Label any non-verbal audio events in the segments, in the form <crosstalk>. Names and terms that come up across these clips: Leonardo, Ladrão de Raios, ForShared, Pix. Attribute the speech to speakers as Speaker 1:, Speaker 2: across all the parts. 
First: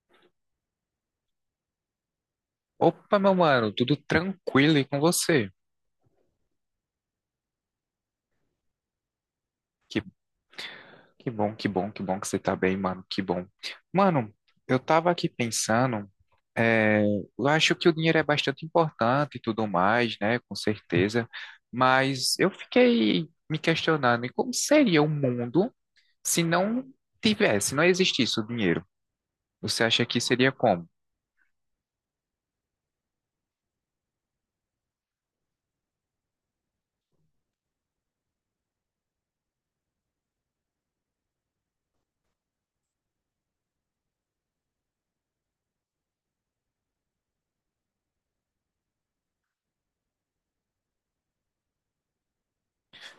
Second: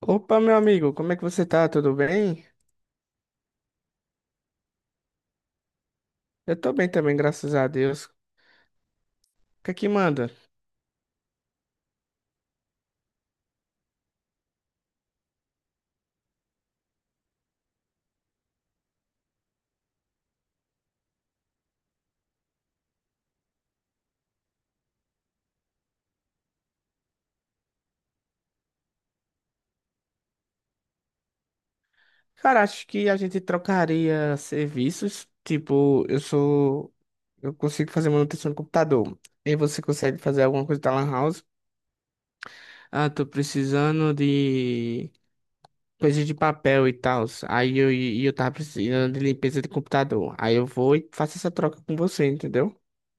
Speaker 1: Opa, meu amigo, como é que você tá? Tudo bem?
Speaker 2: Opa, meu mano, tudo tranquilo aí com você?
Speaker 1: Eu tô bem também, graças a Deus. O que é que
Speaker 2: Que,
Speaker 1: manda?
Speaker 2: que bom, que bom, que bom que você tá bem, mano, que bom. Mano, eu tava aqui pensando, é, eu acho que o dinheiro é bastante importante e tudo mais, né, com certeza, mas eu fiquei me questionando, e como seria o mundo se não se não existisse o dinheiro? Você acha que seria como?
Speaker 1: Cara, acho que a gente trocaria serviços. Tipo, eu sou. Eu consigo fazer manutenção do computador. E você consegue fazer alguma coisa da Lan House? Ah, tô precisando de coisas de papel e tal. E eu tava precisando de limpeza de computador. Aí eu vou e faço essa troca com você, entendeu?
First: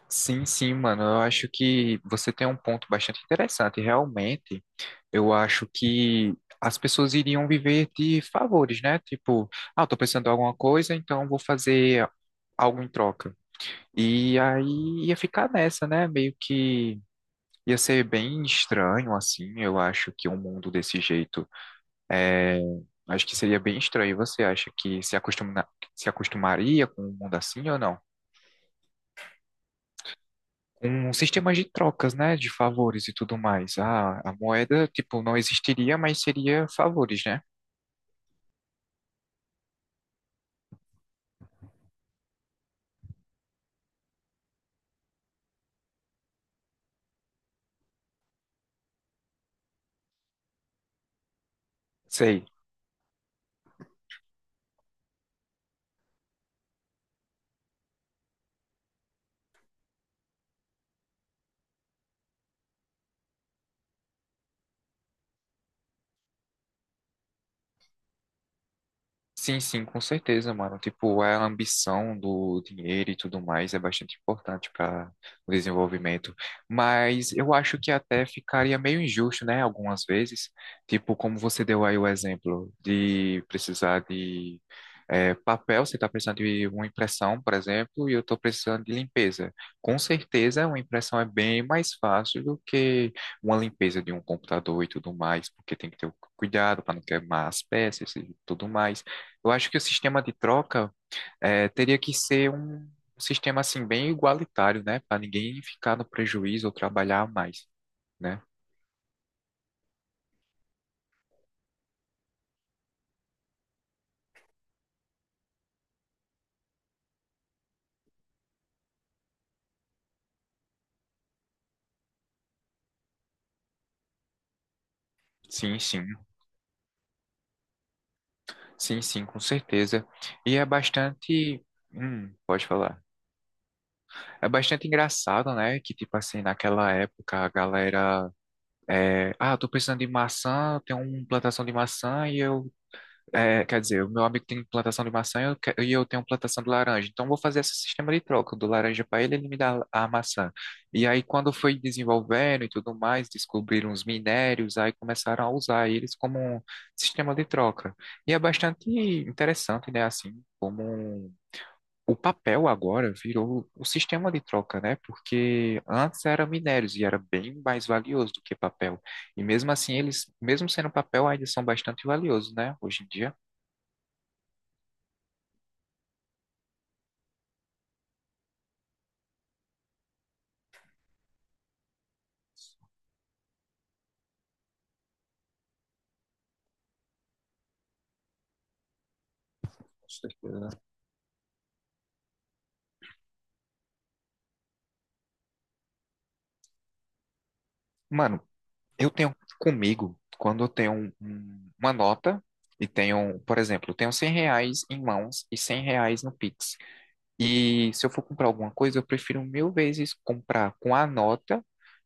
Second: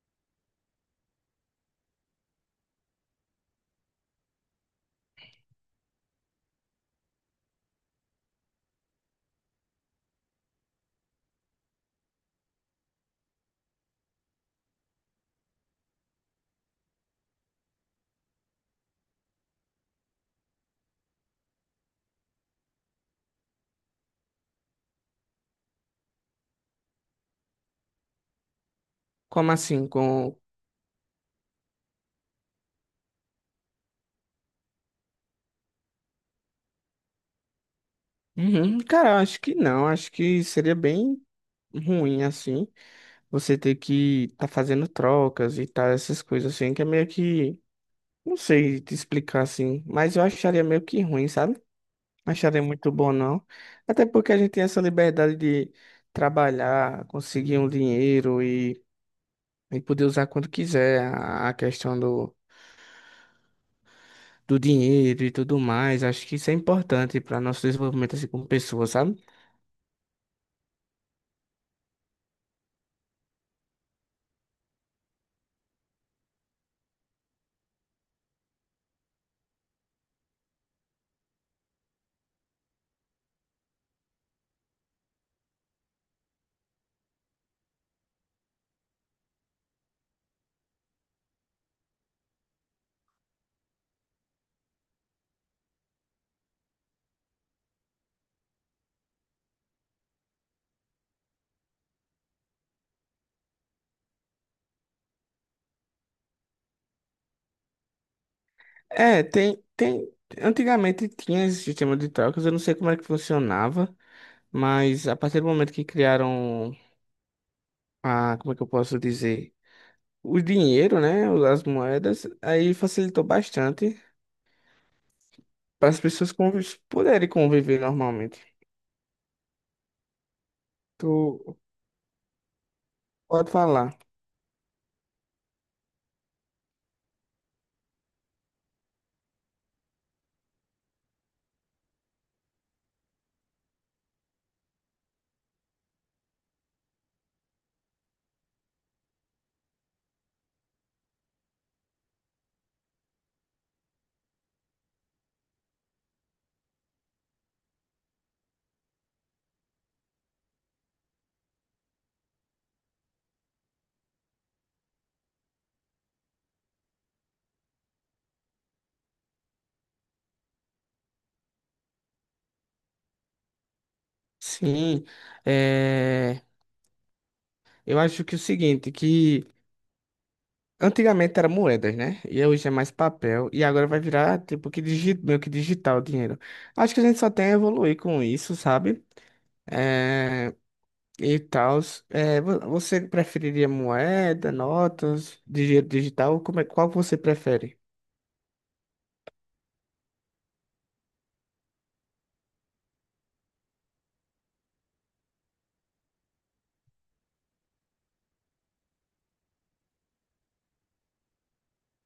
Speaker 2: Sim, sim, mano. Eu acho que você tem um ponto bastante interessante. Realmente, eu acho que as pessoas iriam viver de favores, né? Tipo, ah, eu tô precisando de alguma coisa, então vou fazer algo em troca. E aí ia ficar nessa, né? Meio que ia ser bem estranho, assim. Eu acho que um mundo desse jeito é. Acho que seria bem estranho. Você acha que se acostumaria com um mundo assim ou não?
Speaker 1: Como assim? Com.
Speaker 2: Um sistema de trocas, né, de favores e tudo mais. Ah, a moeda, tipo, não existiria, mas seria favores, né?
Speaker 1: Uhum, cara, eu acho que não. Acho que seria bem ruim assim. Você ter que tá fazendo trocas e tal, essas coisas assim, que é meio que, não sei te explicar assim, mas eu acharia meio que ruim, sabe?
Speaker 2: Sei.
Speaker 1: Acharia muito bom não. Até porque a gente tem essa liberdade de trabalhar, conseguir um dinheiro e poder usar quando quiser a questão do dinheiro e tudo mais. Acho que isso é importante para nosso desenvolvimento assim como pessoa, sabe?
Speaker 2: Sim, sim, com certeza, mano. Tipo, a ambição do dinheiro e tudo mais é bastante importante para o desenvolvimento. Mas eu acho que até ficaria meio injusto, né? Algumas vezes. Tipo, como você deu aí o exemplo de precisar de papel, você está precisando de uma impressão, por exemplo, e eu estou precisando de limpeza. Com certeza, uma impressão é bem mais fácil do que uma limpeza de um computador e tudo mais, porque tem que ter o cuidado para não queimar as peças e tudo mais. Eu acho que o sistema de troca teria que ser um sistema assim bem igualitário, né? Para ninguém ficar no prejuízo ou trabalhar mais, né?
Speaker 1: É, tem. Antigamente tinha esse sistema de trocas, eu não sei como é que funcionava, mas a partir do momento que criaram a, como é que eu posso dizer, o dinheiro, né, as moedas, aí facilitou bastante
Speaker 2: Sim,
Speaker 1: para as
Speaker 2: sim,
Speaker 1: pessoas convi- poderem conviver normalmente.
Speaker 2: sim, sim, com certeza. E é
Speaker 1: Tu
Speaker 2: bastante. Hum, pode falar.
Speaker 1: pode falar.
Speaker 2: É bastante engraçado, né? Que tipo assim naquela época a galera, ah, tô precisando de maçã, tem uma plantação de maçã e eu é, quer dizer, o meu amigo tem plantação de maçã e eu, e eu tenho plantação de laranja. Então, eu vou fazer esse sistema de troca. Eu dou laranja para ele, ele me dá a maçã. E aí, quando foi desenvolvendo e tudo mais, descobriram os minérios, aí começaram a usar eles como um sistema de troca. E é bastante interessante, né? Assim, o papel agora virou o sistema de troca, né? Porque antes era minérios e era bem mais valioso do que papel. E mesmo assim, eles, mesmo sendo papel, ainda são bastante valiosos, né? Hoje em dia.
Speaker 1: Sim, é, eu acho que é o seguinte, que antigamente era moedas, né? E hoje é mais papel. E agora vai virar, tipo, que digi... meio que digital o dinheiro. Acho que a gente só tem a evoluir com isso, sabe?
Speaker 2: Com
Speaker 1: É...
Speaker 2: certeza.
Speaker 1: E tal. Você preferiria moeda, notas, dinheiro digital? Como é... Qual que você prefere?
Speaker 2: Mano, eu tenho comigo, quando eu tenho uma nota e tenho, por exemplo, eu tenho 100 reais em mãos e 100 reais no Pix. E se eu for comprar alguma coisa, eu prefiro mil vezes comprar com a nota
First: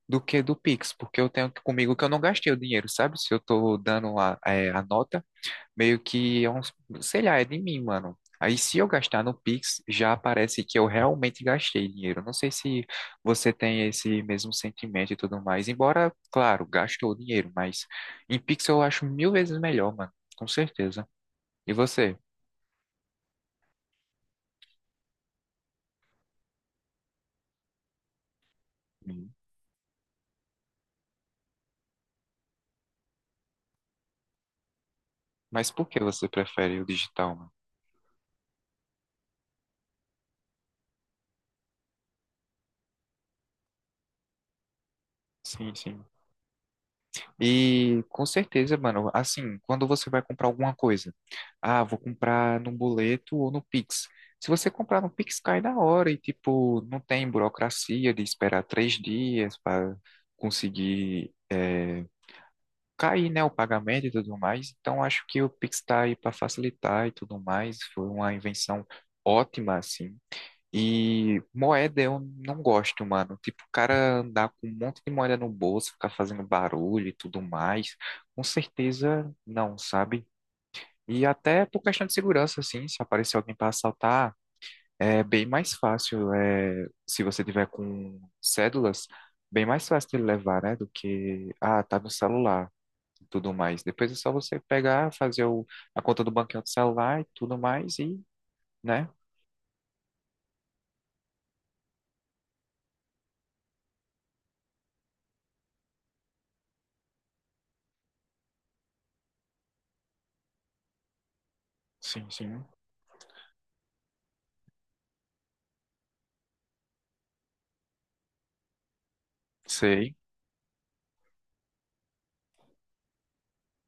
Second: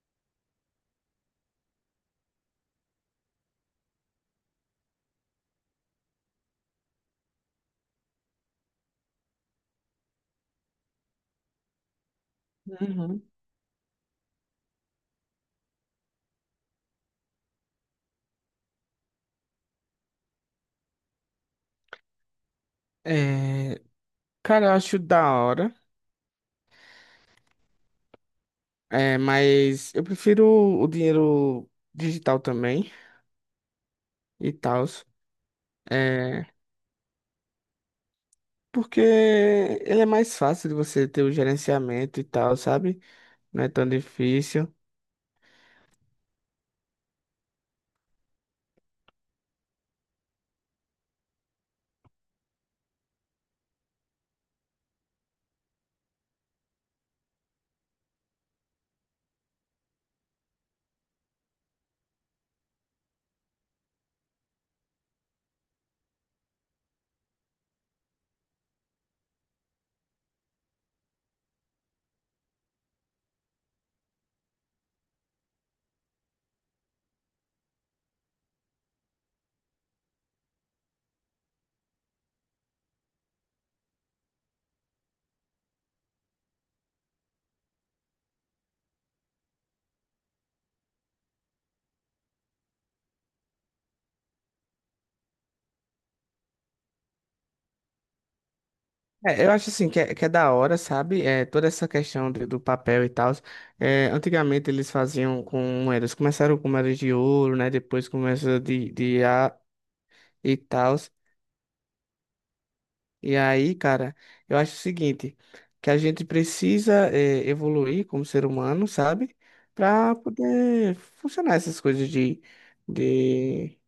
Speaker 2: do que do Pix, porque eu tenho comigo que eu não gastei o dinheiro, sabe? Se eu tô dando a nota, meio que é um, sei lá, é de mim, mano. Aí se eu gastar no Pix, já aparece que eu realmente gastei dinheiro. Não sei se
Speaker 1: Uhum.
Speaker 2: você tem esse mesmo sentimento e tudo mais. Embora, claro, gastou dinheiro, mas em Pix eu acho mil vezes melhor, mano. Com certeza. E você?
Speaker 1: É... Cara, eu acho da hora. É...
Speaker 2: Hum.
Speaker 1: Mas eu prefiro o dinheiro digital também. E tal.
Speaker 2: Mas por que você
Speaker 1: É...
Speaker 2: prefere o digital, mano?
Speaker 1: Porque ele é mais fácil de você ter o gerenciamento e tal, sabe? Não é tão difícil.
Speaker 2: Sim, sim. E com certeza, mano, assim, quando você vai comprar alguma coisa, ah, vou comprar no boleto ou no Pix. Se você comprar no Pix, cai na hora e, tipo, não tem burocracia de esperar 3 dias para conseguir cair, né, o pagamento e tudo mais. Então, acho que o Pix tá aí para facilitar e tudo mais. Foi uma invenção ótima, assim, e moeda eu não gosto, mano. Tipo, o cara andar com um monte de moeda no bolso, ficar fazendo barulho e tudo mais. Com certeza não, sabe? E até por questão de segurança, assim, se aparecer alguém para assaltar, é bem mais fácil. É, se você tiver com cédulas, bem mais fácil de levar, né? Do que, ah, tá no celular e tudo mais. Depois é só você pegar, fazer o, a conta do banco do celular e tudo mais e, né?
Speaker 1: É, eu acho assim que é da hora, sabe? É, toda essa questão de- do papel e tal. Antigamente eles faziam com moedas. Começaram com moedas de ouro, né? Depois começou de A e tal.
Speaker 2: Sim, sim.
Speaker 1: E aí, cara, eu acho o seguinte, que a gente precisa é, evoluir como ser humano, sabe?
Speaker 2: Sei.
Speaker 1: Pra poder funcionar essas coisas de,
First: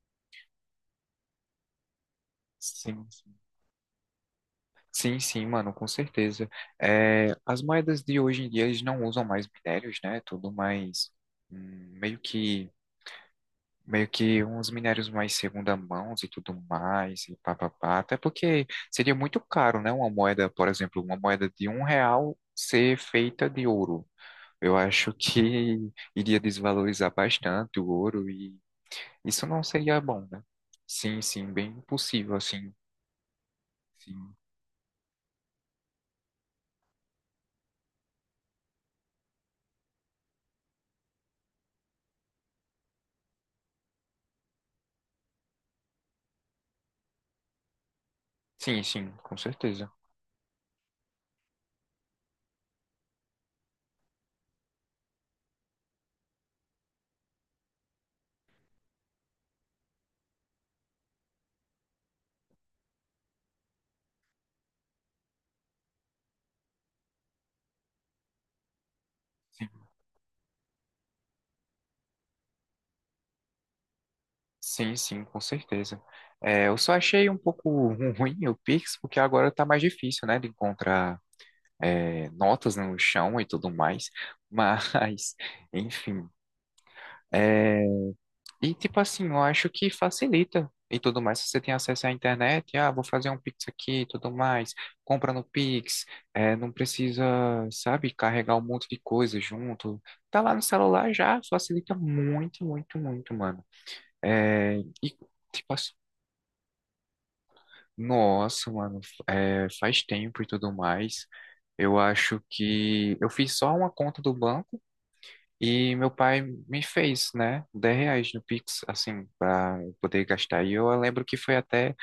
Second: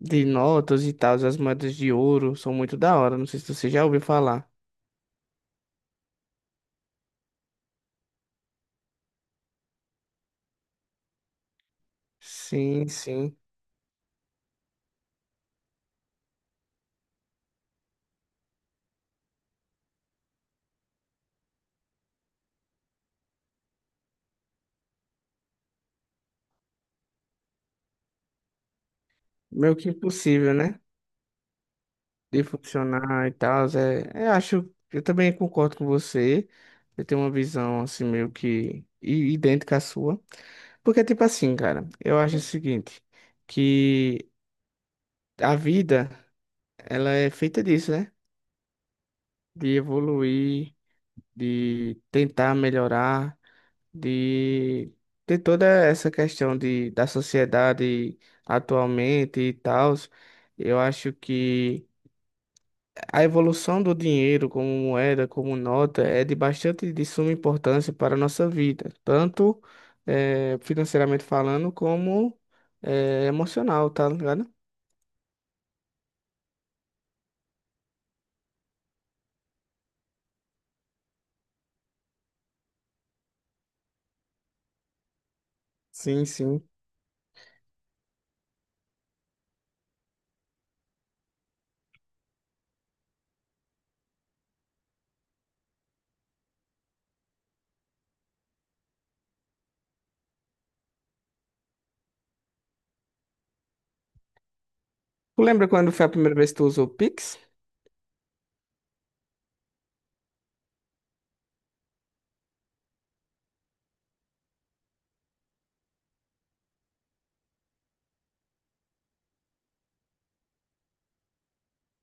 Speaker 1: de notas e tal. As moedas de ouro são muito da
Speaker 2: Sim.
Speaker 1: hora. Não sei se você já ouviu falar.
Speaker 2: Sim, sim, mano, com certeza. É, as moedas de hoje em dia, eles não usam mais minérios, né? Tudo mais, hum, meio que,
Speaker 1: Sim, sim.
Speaker 2: meio que uns minérios mais segunda mão e tudo mais, e papapá. Até porque seria muito caro, né? Uma moeda, por exemplo, uma moeda de 1 real ser feita de ouro. Eu acho que <laughs> iria desvalorizar bastante o ouro e isso não
Speaker 1: Meio que
Speaker 2: seria bom, né?
Speaker 1: impossível, né?
Speaker 2: Sim, sim, bem possível,
Speaker 1: De
Speaker 2: assim.
Speaker 1: funcionar e tal. É, eu
Speaker 2: Sim,
Speaker 1: acho, eu também concordo com você. Eu tenho uma visão assim meio que i- idêntica à sua. Porque, tipo assim, cara, eu acho o seguinte, que a vida, ela é feita disso, né?
Speaker 2: sim, sim, com
Speaker 1: De
Speaker 2: certeza.
Speaker 1: evoluir, de tentar melhorar, de ter toda essa questão de, da sociedade atualmente e tal. Eu acho que a evolução do dinheiro como moeda, como nota, é de bastante de suma importância para a nossa vida, tanto financeiramente falando, como emocional, tá ligado?
Speaker 2: Sim, sim, com certeza. Eu só achei um pouco ruim o Pix, porque agora tá mais difícil, né, de encontrar notas no chão e tudo mais. Mas, <laughs>
Speaker 1: Sim,
Speaker 2: enfim.
Speaker 1: sim.
Speaker 2: É, e, tipo assim, eu acho que facilita e tudo mais. Se você tem acesso à internet, ah, vou fazer um Pix aqui e tudo mais, compra no Pix, é, não precisa, sabe, carregar um monte de coisa junto. Tá lá no celular já, facilita muito, muito, muito, mano. E,
Speaker 1: Tu lembra
Speaker 2: tipo
Speaker 1: quando
Speaker 2: assim,
Speaker 1: foi a primeira vez que tu usou o Pix?
Speaker 2: Nossa, mano, faz tempo e tudo mais. Eu acho que eu fiz só uma conta do banco e meu pai me fez, né, 10 reais no Pix, assim, para poder gastar. E eu lembro que foi até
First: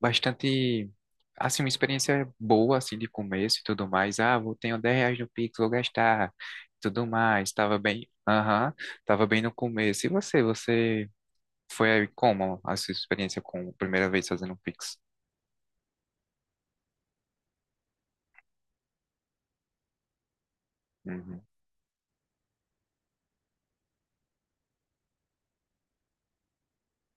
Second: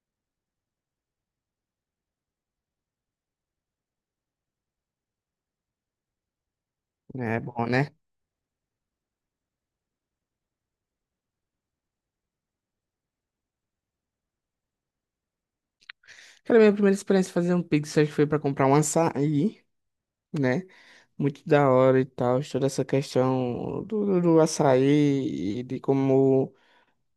Speaker 2: bastante, assim, uma experiência boa, assim, de começo e tudo mais. Ah, vou tenho 10 reais no Pix, vou gastar, tudo
Speaker 1: É
Speaker 2: mais.
Speaker 1: bom,
Speaker 2: Tava
Speaker 1: né?
Speaker 2: bem, aham, tava bem no começo. E você, você foi como a sua experiência com a primeira vez fazendo Pix?
Speaker 1: Aquela minha primeira experiência fazer um Pix, acho que foi para comprar um açaí, né?
Speaker 2: Uhum.
Speaker 1: Muito da hora e tal, toda essa questão do, do açaí e de como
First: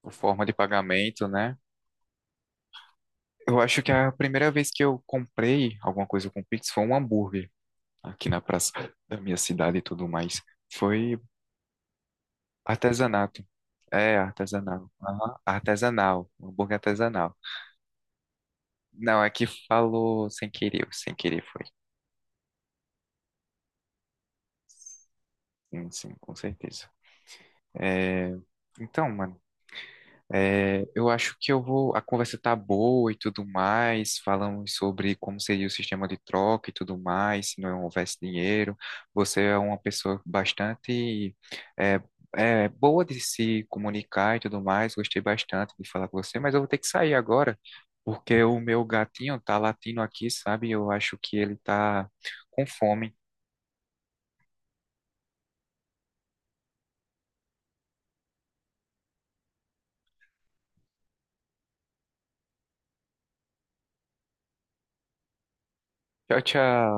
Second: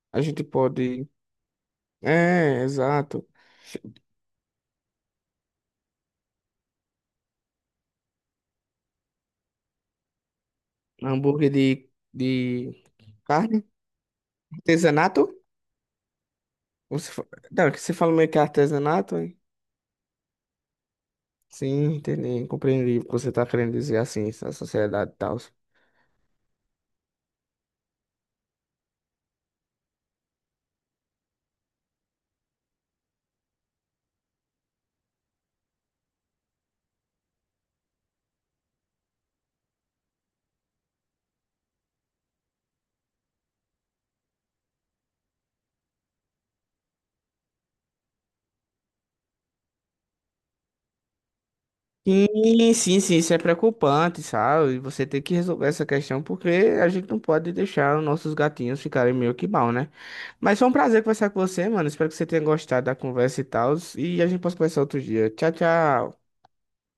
Speaker 2: Por
Speaker 1: a gente
Speaker 2: forma de
Speaker 1: pode.
Speaker 2: pagamento, né?
Speaker 1: É, exato.
Speaker 2: Eu acho que a primeira vez que eu comprei alguma coisa com Pix foi um hambúrguer aqui na praça da minha cidade e tudo mais. Foi
Speaker 1: Hambúrguer de
Speaker 2: artesanato.
Speaker 1: carne?
Speaker 2: É, artesanal.
Speaker 1: Artesanato?
Speaker 2: Aham, artesanal, um hambúrguer
Speaker 1: Você, fa-
Speaker 2: artesanal.
Speaker 1: não, é que você fala meio que artesanato,
Speaker 2: Não, é
Speaker 1: hein?
Speaker 2: que falou sem querer, sem querer foi.
Speaker 1: Sim, entendi. Compreendi o que você tá querendo dizer assim, essa sociedade e tal.
Speaker 2: Sim, sim, com certeza. É, Então, mano. Eu acho que eu vou. A conversa tá boa e tudo mais. Falamos sobre como seria o sistema de troca e tudo mais, se não houvesse dinheiro. Você é uma pessoa bastante é, boa de se comunicar e tudo mais. Gostei bastante de falar com você, mas eu vou ter que sair agora, porque o meu gatinho tá latindo aqui, sabe? Eu acho que ele tá
Speaker 1: Sim,
Speaker 2: com
Speaker 1: sim,
Speaker 2: fome.
Speaker 1: sim, isso é preocupante, sabe? Você tem que resolver essa questão porque a gente não pode deixar os nossos gatinhos ficarem meio que mal, né? Mas foi um prazer conversar com você, mano. Espero que você tenha gostado da conversa e tal. E a gente possa conversar outro dia. Tchau, tchau.
Speaker 2: Tchau, tchau.